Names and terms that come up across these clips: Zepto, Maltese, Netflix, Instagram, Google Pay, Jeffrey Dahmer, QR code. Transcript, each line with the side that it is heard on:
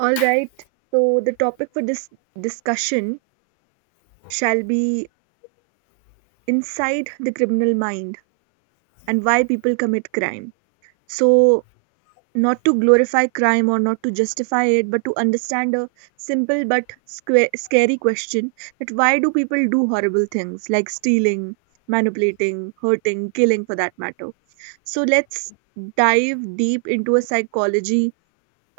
right: All right, so the topic for this discussion shall be inside the criminal mind and why people commit crime. So, not to glorify crime or not to justify it, but to understand a simple but scary question that why do people do horrible things like stealing, manipulating, hurting, killing for that matter? So, let's dive deep into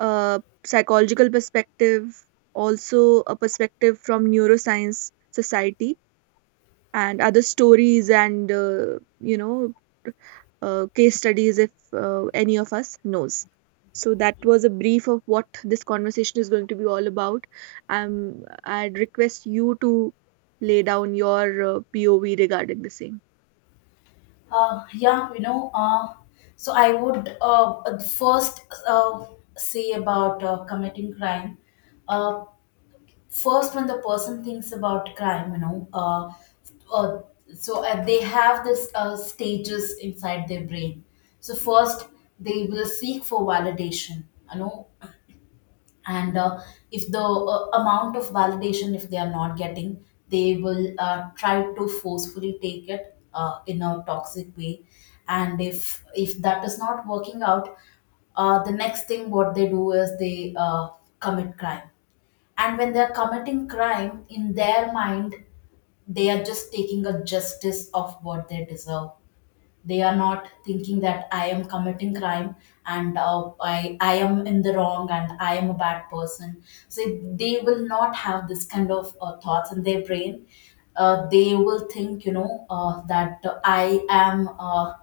right: A psychological perspective, also a perspective from neuroscience society and other stories and case studies if any of us knows. So that was a brief of what this conversation is going to be all about. I'd request you to lay down your POV regarding the same.
left: Uh, yeah, you know, uh, so I would first uh, say about committing crime. Uh, first, when the person thinks about crime, uh, they have this stages inside their brain. So first, they will seek for validation. You know, and If the amount of validation if they are not getting, they will try to forcefully take it in a toxic way, and if that is not working out, the next thing what they do is they commit crime. And when they're committing crime in their mind, they are just taking a justice of what they deserve. They are not thinking that I am committing crime and I am in the wrong and I am a bad person. So they will not have this kind of thoughts in their brain. They will think, that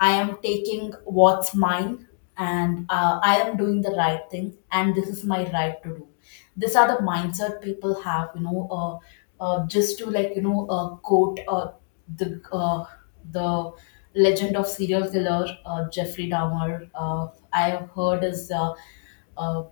left: I am taking what's mine, and I am doing the right thing and this is my right to do. These are the mindset people have, you know, just to, like, you know, quote the, uh, the legend of serial killer Jeffrey Dahmer. Uh,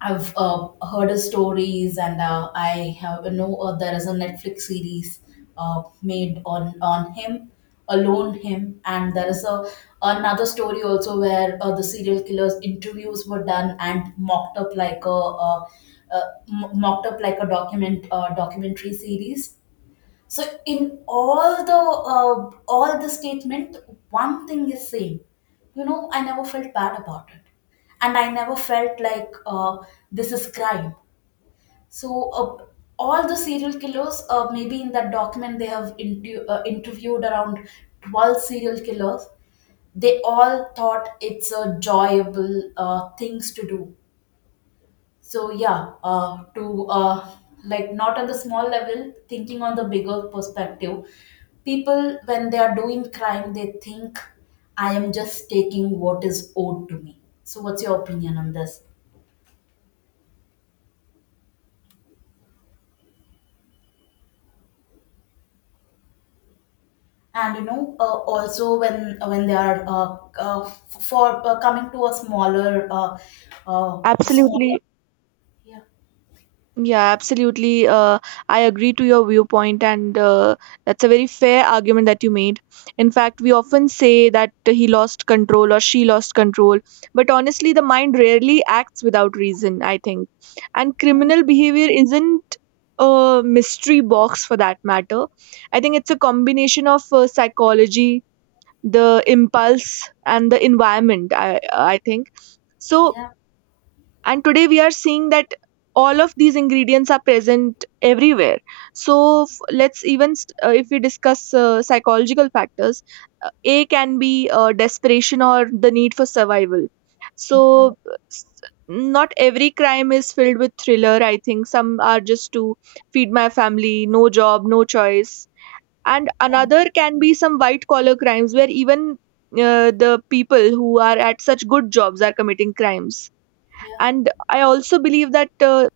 left: I've heard his stories, and I have know there is a Netflix series made on him, alone him, and there is a another story also where the serial killers interviews were done and Uh, uh, mocked up like a documentary series. So in all the statement, one thing is same. You know, I never felt bad about it, and I never felt like this is crime. So all the serial killers, maybe in that document they have interviewed around 12 serial killers. They all thought it's a joyable things to do. So yeah, to like, not on the small level, thinking on the bigger perspective, people when they are doing crime they think, I am just taking what is owed to me. So what's your opinion on this? And you know, also when they are f- for coming to a smaller uh, smaller,
right: Absolutely.
left: yeah.
right: Yeah, absolutely. I agree to your viewpoint, and that's a very fair argument that you made. In fact, we often say that he lost control or she lost control, but honestly, the mind rarely acts without reason, I think. And
left: Mm,
right: criminal behavior isn't a mystery box for that matter. I think it's a combination of psychology, the impulse, and the environment, I think. So,
left: yeah,
right: and today we are seeing that all of these ingredients are present everywhere. so if we discuss psychological factors, a can be desperation or the need for survival.
left: yeah,
right: Not every crime is filled with thriller, I think. Some are just to feed my family, no job, no choice. And
left: yeah,
right: another can be some white collar crimes where even the people who are at such good jobs are committing crimes.
left: yeah.
right: And I also believe that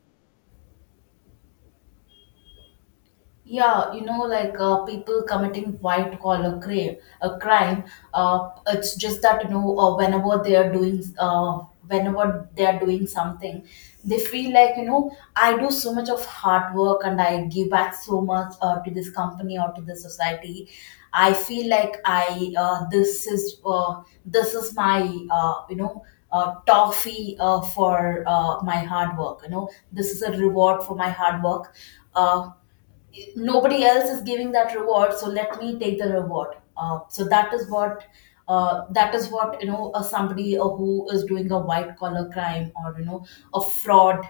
left: Yeah, you know, like, people committing white collar crime. It's just that, you know, whenever they are doing something, they feel like, you know, I do so much of hard work and I give back so much to this company or to the society. I feel like I this is my, you know. Toffee for my hard work. You know, this is a reward for my hard work. Uh, nobody else is giving that reward, so let me take the reward. So that is what, you know, somebody who is doing a white collar crime, or you know, a fraud,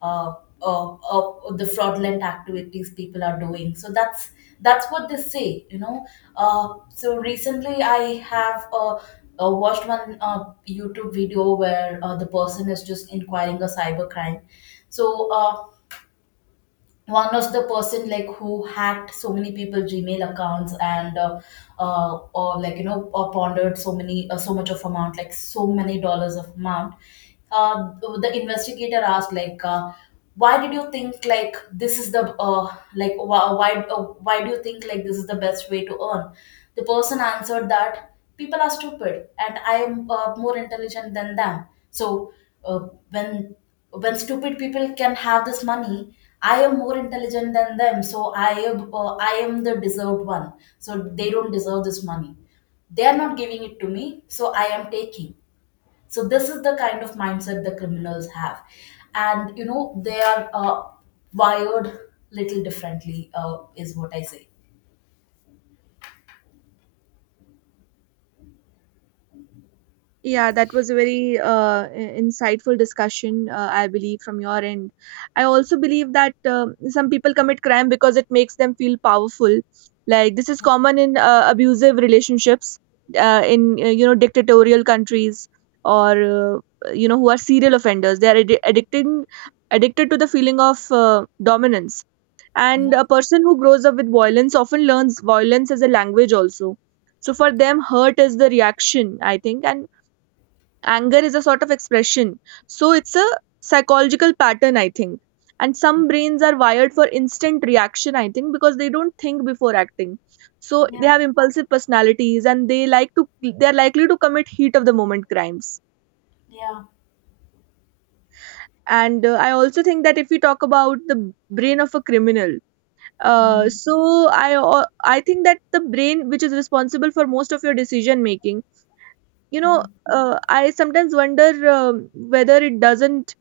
left: uh, the fraudulent activities people are doing. So that's what they say, you know. So recently I have watched one YouTube video where the person is just inquiring a cyber crime. So one of the person, like, who hacked so many people Gmail accounts and or like, you know, or pondered so many so much of amount, like so many dollars of amount. Uh, the investigator asked, like, why did you think like this is the why do you think like this is the best way to earn? The person answered that people are stupid and I am more intelligent than them. So uh, when when stupid people can have this money, I am more intelligent than them, so I am the deserved one. So they don't deserve this money, they are not giving it to me, so I am taking. So this is the kind of mindset the criminals have, and you know they are wired little differently. Is what I say.
right: yeah, that was a very insightful discussion, I believe from your end. I also believe that some people commit crime because it makes them feel powerful, like this is common in abusive relationships, in, dictatorial countries, or who are serial offenders, they are addi- addicting addicted to the feeling of dominance. And
left: Yeah,
right: a person who grows up with violence often learns violence as a language also. So for them, hurt is the reaction, I think, and anger is a sort of expression. So it's a psychological pattern, I think. And some brains are wired for instant reaction, I think, because they don't think before acting. So they
left: yeah,
right: have impulsive personalities and they are likely to commit heat of the moment crimes.
left: yeah,
right: And I also think that if we talk about the brain of a criminal, uh,
left: mm,
right: so I think that the brain which is responsible for most of your decision making, you know I sometimes wonder um whether it doesn't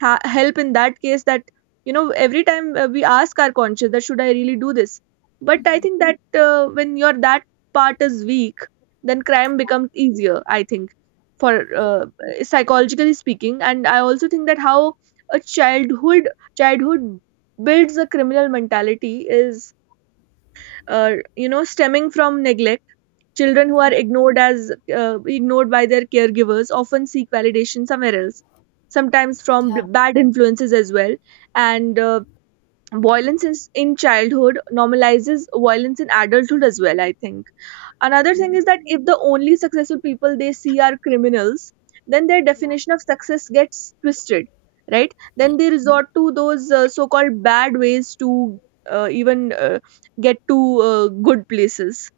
right: help in that case. That every time we ask our conscience that should I really do this, but I think that when your that part is weak, then crime becomes easier, I think. For
left: yeah,
right: uh, psychologically speaking, and I also think that how a childhood builds a criminal mentality is stemming from neglect. Children who
left: yeah,
right: are ignored as ignored by their caregivers often seek validation somewhere else, sometimes from
left: yeah.
right: bad influences as well. And Violence is in childhood normalizes violence in adulthood as well, I think. Another thing
left: Mm,
right: is that if the only successful people they see are criminals, then their definition of success gets twisted, right? Then
left: yeah.
right: they resort to those so called bad ways to even get to good places.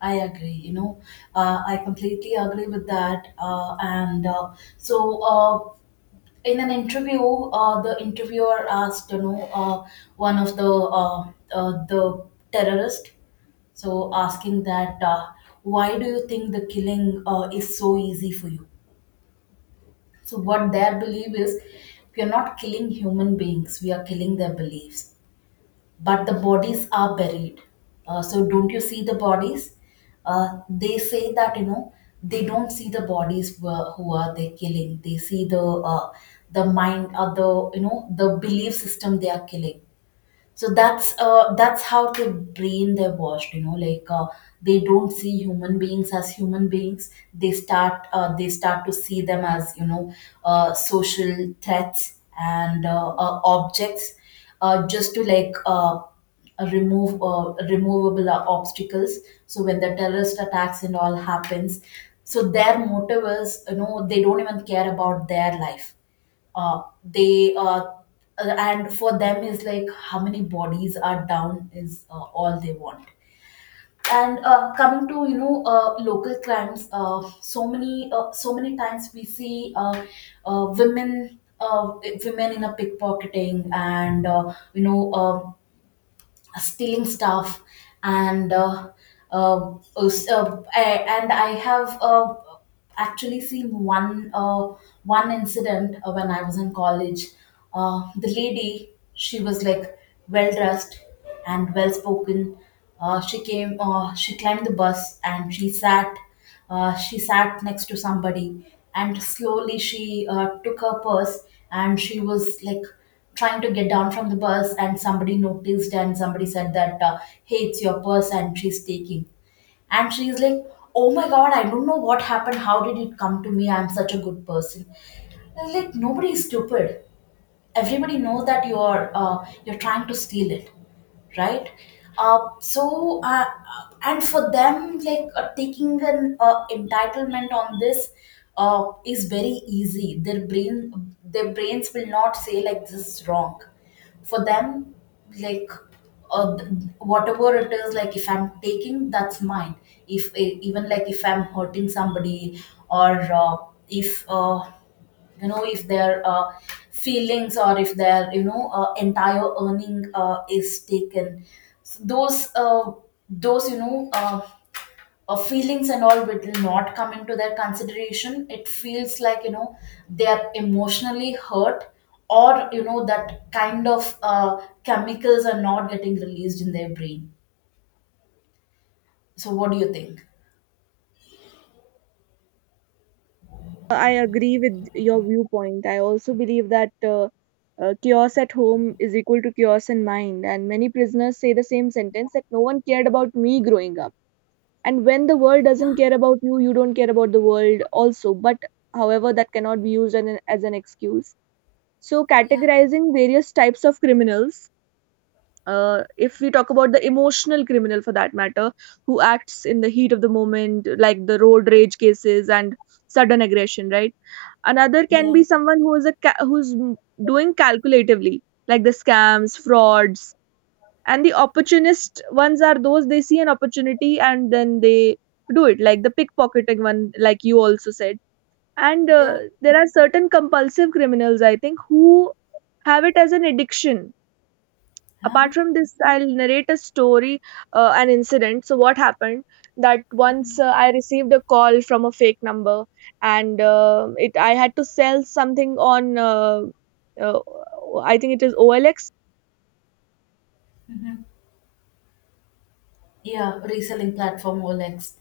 left: I agree. You know, I completely agree with that. So, uh, in an interview, the interviewer asked, you know, one of the the terrorist. So asking that, why do you think the killing is so easy for you? So what their belief is, we are not killing human beings, we are killing their beliefs. But the bodies are buried. So don't you see the bodies? They say that, you know, they don't see the bodies who are they killing. They see the the, you know, the belief system they are killing. So that's how the brain they're washed, you know, like, they don't see human beings as human beings. They start they start to see them as, you know, social threats and objects, just to, like, remove removable obstacles. So when the terrorist attacks and all happens, so their motive is, you know, they don't even care about their life. They And for them is like how many bodies are down is all they want. And coming to, you know, local crimes, so many times we see uh, women uh, women in a pickpocketing and, you know, stealing stuff, and uh, and I have actually seen one one incident when I was in college. The lady, she was like well dressed and well spoken. She climbed the bus and she sat next to somebody, and slowly she took her purse, and she was like trying to get down from the bus, and somebody noticed and somebody said that, hey, it's your purse and she's taking. And she's like, oh my god, I don't know what happened. How did it come to me? I'm such a good person. I was like, nobody is stupid. Everybody knows that you're trying to steal it, right? Uh, so uh, and for them, like, taking an entitlement on this is very easy. Their brain, their brains will not say like this is wrong. For them, like uh, th- whatever it is, like, if I'm taking, that's mine. If even like if I'm hurting somebody, or if you know, if their feelings, or if their, you know, entire earning is taken, so those those, you know, feelings and all will not come into their consideration. It feels like, you know, they are emotionally hurt, or you know, that kind of chemicals are not getting released in their brain. So what do you think?
right: I agree with your viewpoint. I also believe that chaos at home is equal to chaos in mind, and many prisoners say the same sentence that no one cared about me growing up. And when the world doesn't
left: Yeah,
right: care about you, you don't care about the world also, but however that cannot be used as as an excuse. So,
left: yeah,
right: categorizing various types of criminals, if we talk about the emotional criminal for that matter, who acts in the heat of the moment like the road rage cases and sudden aggression, right? Another can
left: yeah,
right: be someone who is a ca- who's m- doing calculatively, like the scams, frauds, and the opportunist ones are those they see an opportunity and then they do it, like the pickpocketing one like you also said. And
left: yeah,
right: There are certain compulsive criminals, I think, who have it as an addiction.
left: yeah,
right: Apart from this, I'll narrate a story, an incident. So what happened that once, I received a call from a fake number, and it I had to sell something on uh, I think it is OLX.
left: yeah, reselling platform olex.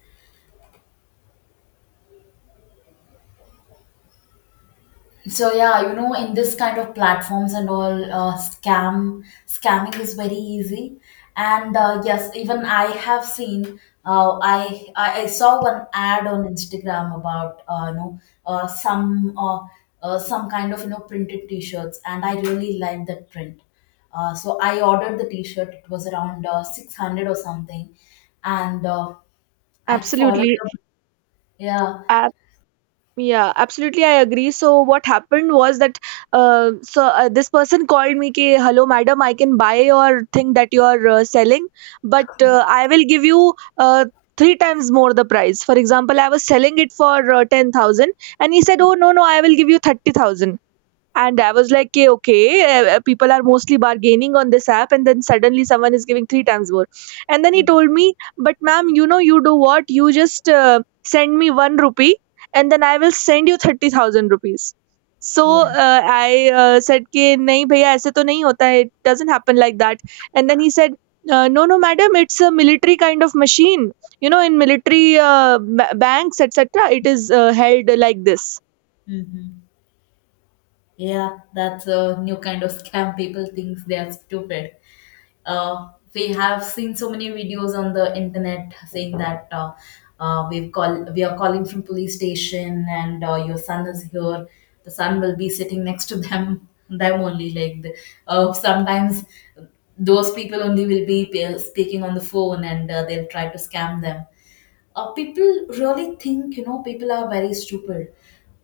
left: So yeah, you know, in this kind of platforms and all, scamming is very easy. And yes, even I have seen. I I saw one ad on Instagram about, you know, uh, some uh, some kind of, you know, printed T-shirts, and I really liked that print. So I ordered the T-shirt. It was around 600 or something, and I followed
right: Absolutely.
left: up. Yeah,
right: Yeah, absolutely. I agree. So what happened was that, this person called me, "Ki hello, madam, I can buy your thing that you are selling, but I will give you three times more the price." For example, I was selling it for 10,000, and he said, "Oh, no, no, I will give you 30,000." And I was like, "Okay, okay, people are mostly bargaining on this app, and then suddenly someone is giving three times more." And then he told me, "But ma'am, you do what? You just send me 1 rupee, and then I will send you 30,000 rupees." So,
left: yeah.
right: I said, "कि नहीं भैया ऐसे तो नहीं होता है. It doesn't happen like that." And then he said, "No, no, madam, it's a military kind of machine. You know, in military banks, etc., it is held like this."
left: Hmm. Yeah, that's a new kind of scam. People think they are stupid. We have seen so many videos on the internet saying that, we are calling from police station, and your son is here. The son will be sitting next to them. Sometimes those people only will be speaking on the phone, and they'll try to scam them. People really think, people are very stupid.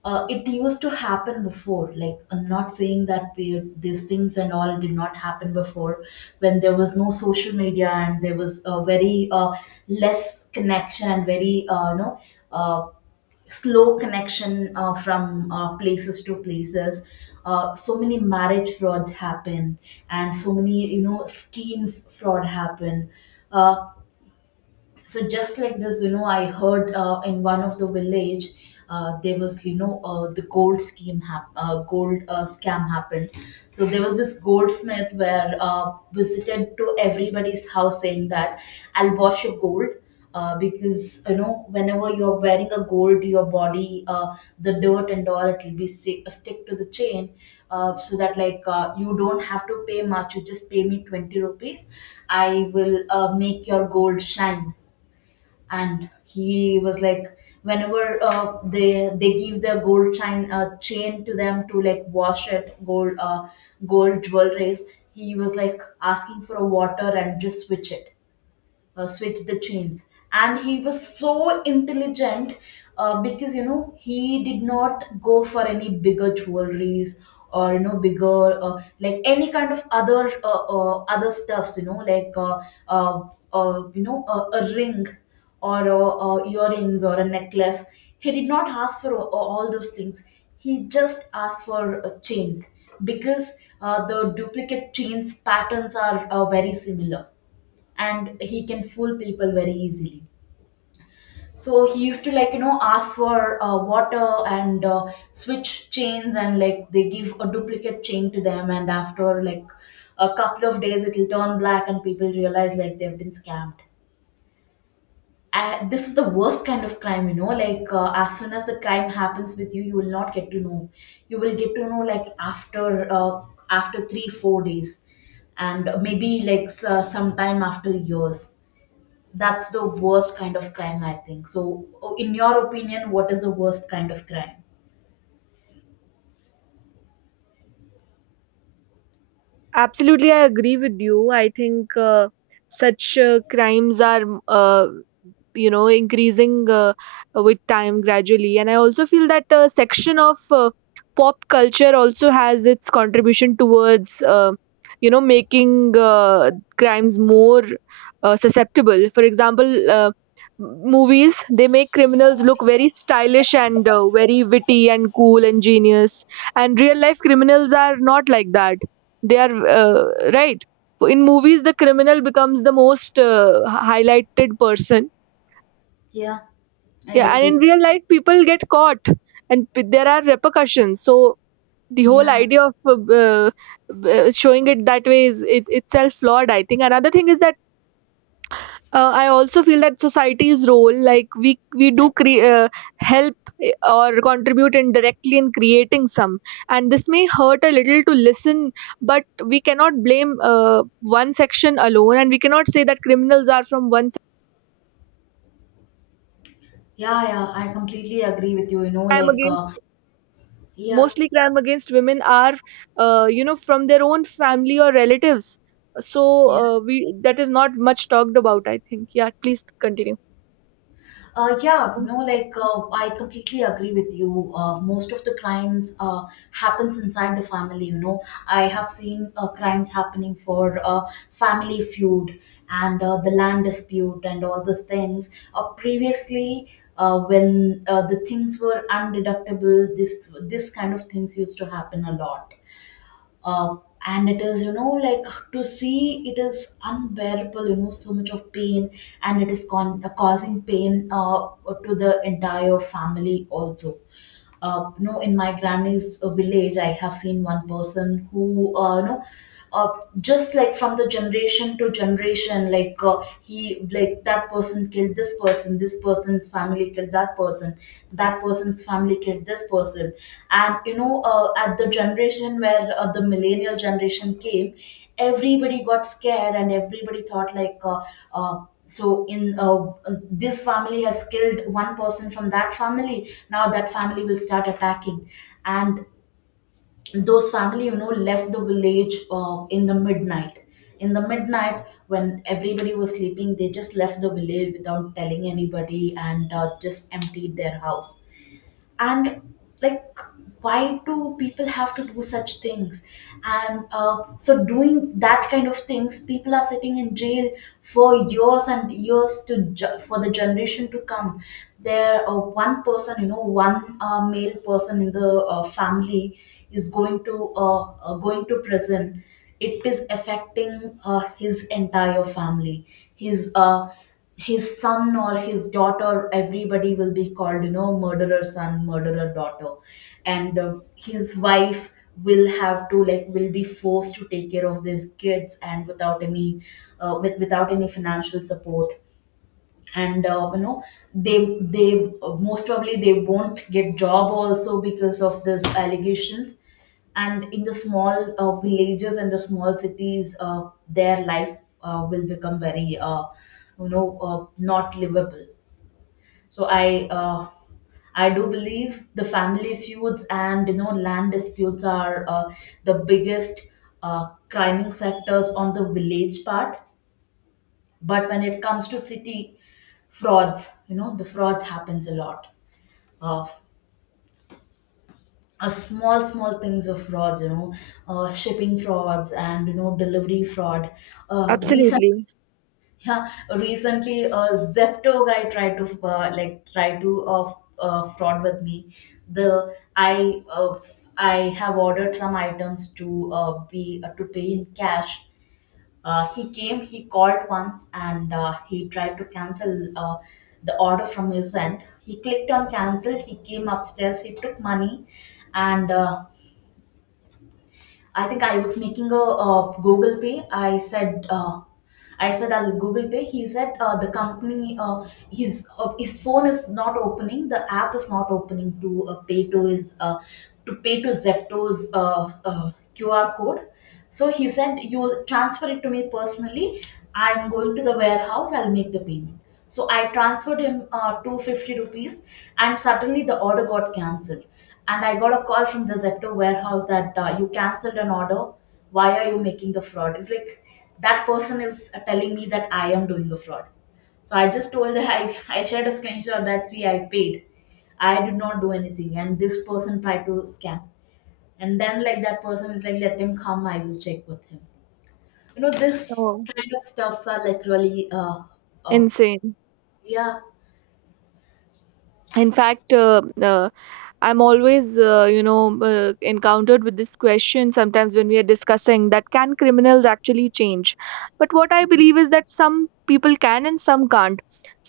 left: It used to happen before. Like, I'm not saying that we, these things and all did not happen before, when there was no social media and there was a very less connection and very uh, slow connection from places to places. So many marriage frauds happen, and so many, schemes fraud happen. Uh, so just like this, I heard in one of the village there was, the gold scheme gold scam happened. So there was this goldsmith where visited to everybody's house saying that I'll wash your gold. Because, whenever you're wearing a gold, your body, the dirt and all, it will be stick to the chain. So that like, you don't have to pay much, you just pay me 20 rupees. I will make your gold shine. And he was like, whenever they give the gold chain, to them to like wash it, gold gold jewelries, he was like asking for a water and just switch it. Switch the chains. And he was so intelligent, because, he did not go for any bigger jewelries, or, bigger like any kind of other other stuffs, like uh, a ring, or earrings or a necklace. He did not ask for all those things. He just asked for chains, because the duplicate chains patterns are very similar, and he can fool people very easily. So he used to like, ask for water and switch chains, and like they give a duplicate chain to them, and after like a couple of days it'll turn black and people realize like they've been scammed. This is the worst kind of crime, you know. Like, as soon as the crime happens with you, you will not get to know. You will get to know like after after 3 4 days, and maybe like sometime after years. That's the worst kind of crime, I think. So, in your opinion, what is the worst kind of crime?
right: Absolutely, I agree with you. I think such crimes are increasing with time gradually, and I also feel that section of pop culture also has its contribution towards making crimes more susceptible. For example, movies, they make criminals look very stylish and very witty and cool and genius, and real life criminals are not like that, they are right? In movies, the criminal becomes the most highlighted person.
left: Yeah, I
right: Yeah, and in
left: agree.
right: real life, people get caught, and there are repercussions. So the whole
left: Yeah,
right: idea of showing it that way is it's itself flawed. I think another thing is that I also feel that society's role, like we do help, or contribute indirectly in creating some, and this may hurt a little to listen, but we cannot blame one section alone, and we cannot say that criminals are from one side.
left: yeah, yeah, I completely agree with you. You know,
right: I'm
left: like,
right: against
left: yeah,
right: mostly crime against women are from their own family or relatives. So
left: yeah.
right: we that is not much talked about, I think. Yeah, please continue.
left: Yeah, no, like, I completely agree with you. Most of the crimes happens inside the family. You know, I have seen crimes happening for family feud and the land dispute and all those things. Previously, when the things were undeductible, this kind of things used to happen a lot. uh, and it is, you know, like, to see it is unbearable, you know, so much of pain. And it is causing pain to the entire family also. You know, in my granny's village, I have seen one person who, uh, just like from the generation to generation, like he like that person killed this person, this person's family killed that person, that person's family killed this person. And, at the generation where the millennial generation came, everybody got scared and everybody thought like, uh, so in this family has killed one person from that family, now that family will start attacking. And those family, left the village in the midnight. In the midnight when everybody was sleeping, they just left the village without telling anybody and just emptied their house. And like, why do people have to do such things? And so doing that kind of things, people are sitting in jail for years and years to for the generation to come. There one person, one male person in the family, is going to going to prison. It is affecting his entire family, his son or his daughter, everybody will be called, murderer son, murderer daughter. And his wife will have to like, will be forced to take care of these kids, and without any with without any financial support. And they most probably they won't get job also because of these allegations. And in the small villages and the small cities, their life will become very not livable. So I do believe the family feuds and, land disputes are the biggest climbing sectors on the village part. But when it comes to city, frauds, the frauds happens a lot of small small things of frauds, shipping frauds and, delivery fraud. Recent.
right: Absolutely.
left: Yeah, recently a Zepto guy tried to like try to fraud with me. The i uh, i have ordered some items to be to pay in cash. He came, he called once, and he tried to cancel the order from his end. He clicked on cancel, he came upstairs, he took money, and I think I was making a, Google Pay. I said I'll Google Pay. He said the company, his phone is not opening. The app is not opening to pay to his to pay to Zepto's QR code. So he said, you transfer it to me personally. I'm going to the warehouse, I'll make the payment. So I transferred him 250 rupees, and suddenly the order got cancelled. And I got a call from the Zepto warehouse that, you cancelled an order. Why are you making the fraud? It's like that person is telling me that I am doing a fraud. So I just told her, I shared a screenshot that, see, I paid. I did not do anything. And this person tried to scam, and then like, that person is like, let him come, I will check with him. You know, this
right: Oh,
left: kind of stuffs are like really uh
right: insane.
left: yeah.
right: In fact, uh, I'm always encountered with this question sometimes when we are discussing that can criminals actually change, but what I believe is that some people can and some can't.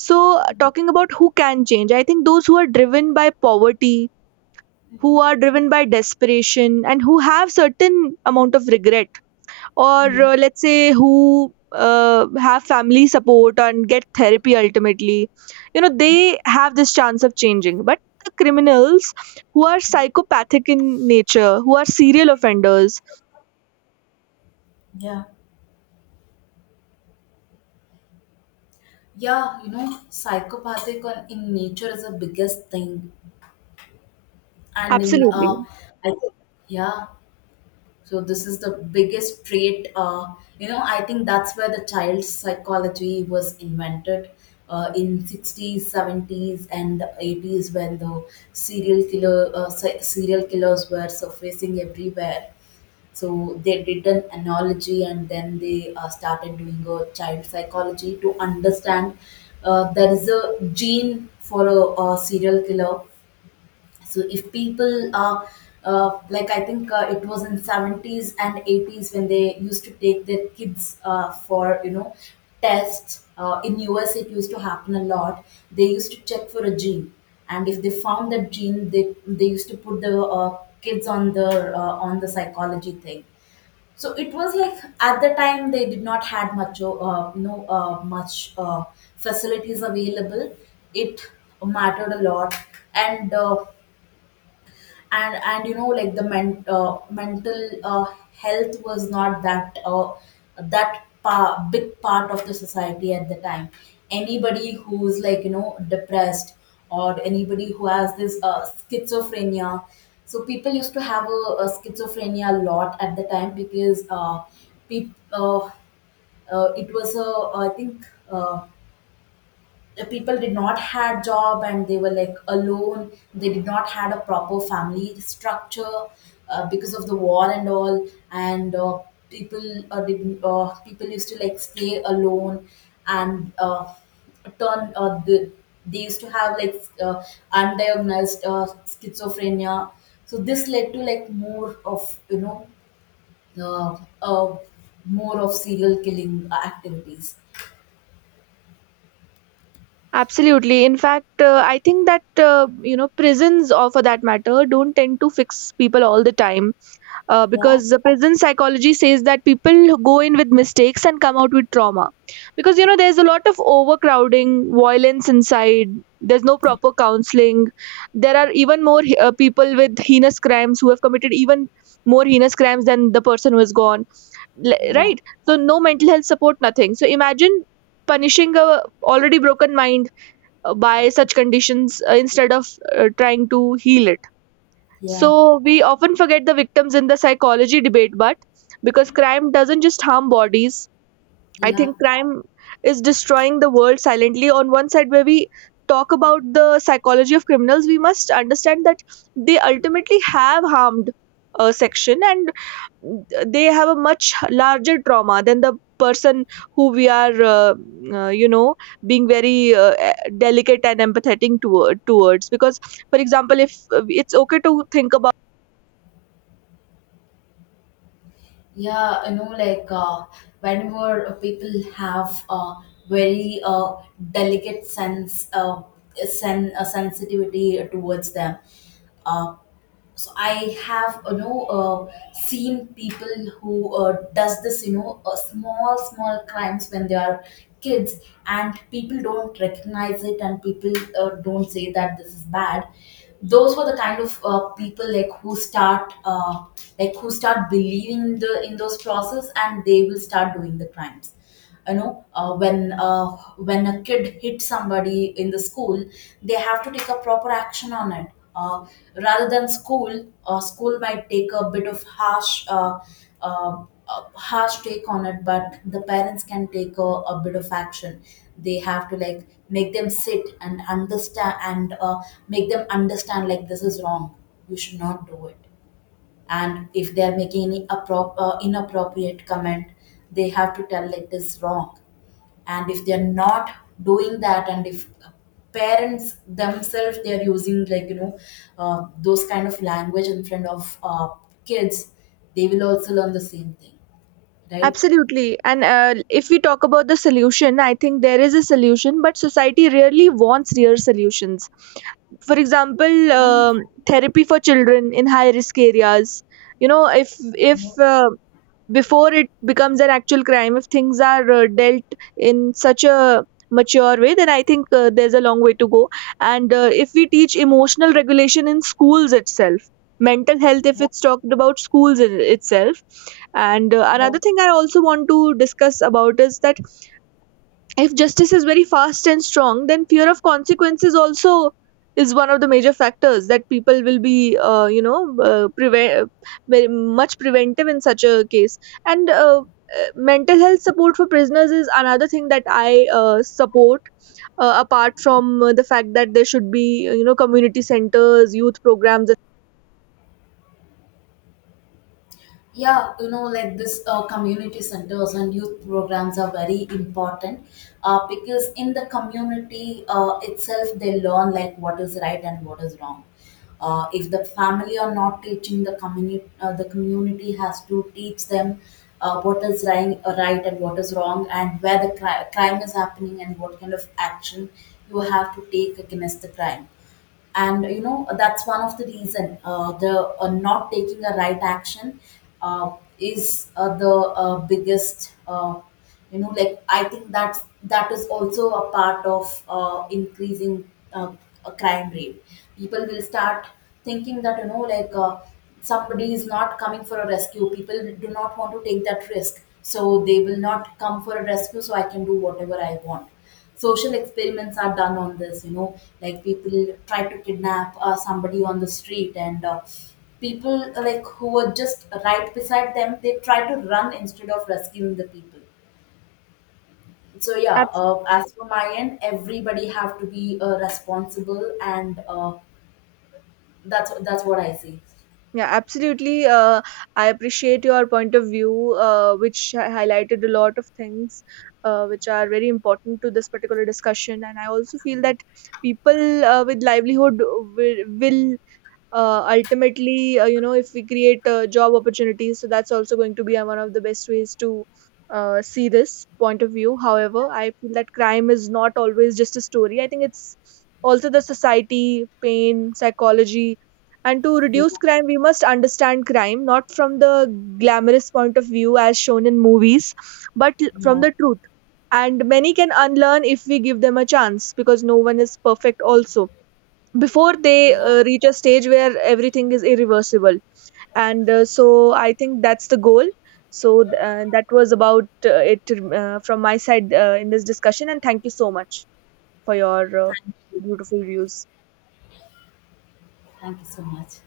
right: So, talking about who can change, I think those who are driven by poverty, who are driven by desperation, and who have certain amount of regret, or
left: Mm,
right: let's say who have family support and get therapy ultimately, they have this chance of changing. But the criminals who are psychopathic in nature, who are serial offenders.
left: yeah. Yeah, you know, psychopathic on in nature is the biggest thing, and in
right: Absolutely.
left: I think yeah. So this is the biggest trait. You know, I think that's where the child psychology was invented in 60s, 70s, and the 80s, when the serial killer serial killers were surfacing everywhere. So they did an analogy, and then they started doing a child psychology to understand there is a gene for a serial killer. So if people are like I think it was in 70s and 80s when they used to take their kids for, tests in US, it used to happen a lot. They used to check for a gene, and if they found that gene, they used to put the kids on the psychology thing. So it was like, at the time they did not had much much facilities available. It mattered a lot. And and, you know, like, the mental health was not that that big part of the society at the time. Anybody who's like, you know, depressed, or anybody who has this schizophrenia. So people used to have a schizophrenia a lot at the time, because peop it was a, I think, uh the people did not had job, and they were like alone, they did not had a proper family structure, because of the war and all. And people people used to like stay alone. And turn they used to have like uh, undiagnosed schizophrenia. So this led to like more of, uh, uh, more of serial killing activities.
right: Absolutely. In fact, I think that prisons or for that matter don't tend to fix people all the time,
left: Yeah,
right: because the prison psychology says that people go in with mistakes and come out with trauma, because there's a lot of overcrowding violence inside, there's no proper counseling, there are even more people with heinous crimes who have committed even more heinous crimes than the person who is gone,
left: yeah,
right: right? So no mental health support, nothing. So imagine punishing a already broken mind by such conditions instead of trying to heal it.
left: yeah,
right: So we often forget the victims in the psychology debate, but because crime doesn't just harm bodies, I
left: yeah.
right: think crime is destroying the world silently. On one side, where we talk about the psychology of criminals, we must understand that they ultimately have harmed a section, and they have a much larger trauma than the person who we are, uh, you know, being very delicate and empathetic towards. Because, for example, if it's okay to think about.
left: Yeah, you know, like, whenever people have a very delicate sense, sensitivity towards them, uh, so I have, seen people who does this, small small crimes when they are kids, and people don't recognize it, and people don't say that this is bad. Those were the kind of people, like who start believing the in those process, and they will start doing the crimes. You know, when a kid hits somebody in the school, they have to take a proper action on it. uh, Rather than school, school might take a bit of harsh, uh, uh, harsh take on it, but the parents can take a bit of action. They have to like make them sit and understand, and make them understand like this is wrong, you should not do it. And if they are making any inappropriate comment, they have to tell it is wrong. And if they are not doing that, and if parents themselves, they are using, like, you know, those kind of language in front of kids, they will also learn the same thing, right?
right: Absolutely. And If we talk about the solution, I think there is a solution, but society rarely wants real solutions. For example,
left: Yeah.
right: therapy for children in high risk areas. If before it becomes an actual crime, if things are dealt in such a mature way, then I think there's a long way to go. And If we teach emotional regulation in schools itself, mental health if it's talked about schools in itself. And Another thing I also want to discuss about is that if justice is very fast and strong, then fear of consequences also is one of the major factors that people will be prevent, very much preventive in such a case. And Mental health support for prisoners is another thing that I support, apart from the fact that there should be community centers, youth programs.
left: Yeah, you know, like this community centers and youth programs are very important, because in the community itself they learn like what is right and what is wrong. If the family are not teaching the community, the community has to teach them what is right and what is wrong, and where the crime is happening and what kind of action you have to take against the crime. And you know, that's one of the reason the not taking a right action uh, is the biggest. Like, I think that that is also a part of increasing a crime rate. People will start thinking that, you know, like, somebody is not coming for a rescue, people do not want to take that risk, so they will not come for a rescue, so I can do whatever I want. Social experiments are done on this, you know, like people try to kidnap somebody on the street, and people like who were just right beside them, they try to run instead of rescuing the people. So yeah, as for my end, everybody have to be responsible. And that's what I say.
right: Yeah, absolutely. I appreciate your point of view, which highlighted a lot of things which are very important to this particular discussion. And I also feel that people with livelihood, will ultimately, if we create job opportunities, so that's also going to be one of the best ways to see this point of view. However, I feel that crime is not always just a story, I think it's also the society pain psychology, and to reduce crime we must understand crime not from the glamorous point of view as shown in movies, but from
left: Yeah,
right: the truth. And many can unlearn if we give them a chance, because no one is perfect also, before they
left: yeah.
right: reach a stage where everything is irreversible. And So I think that's the goal. So that was about it, from my side in this discussion. And thank you so much for your uh,
left: Thank you.
right: beautiful views.
left: Thank you so much.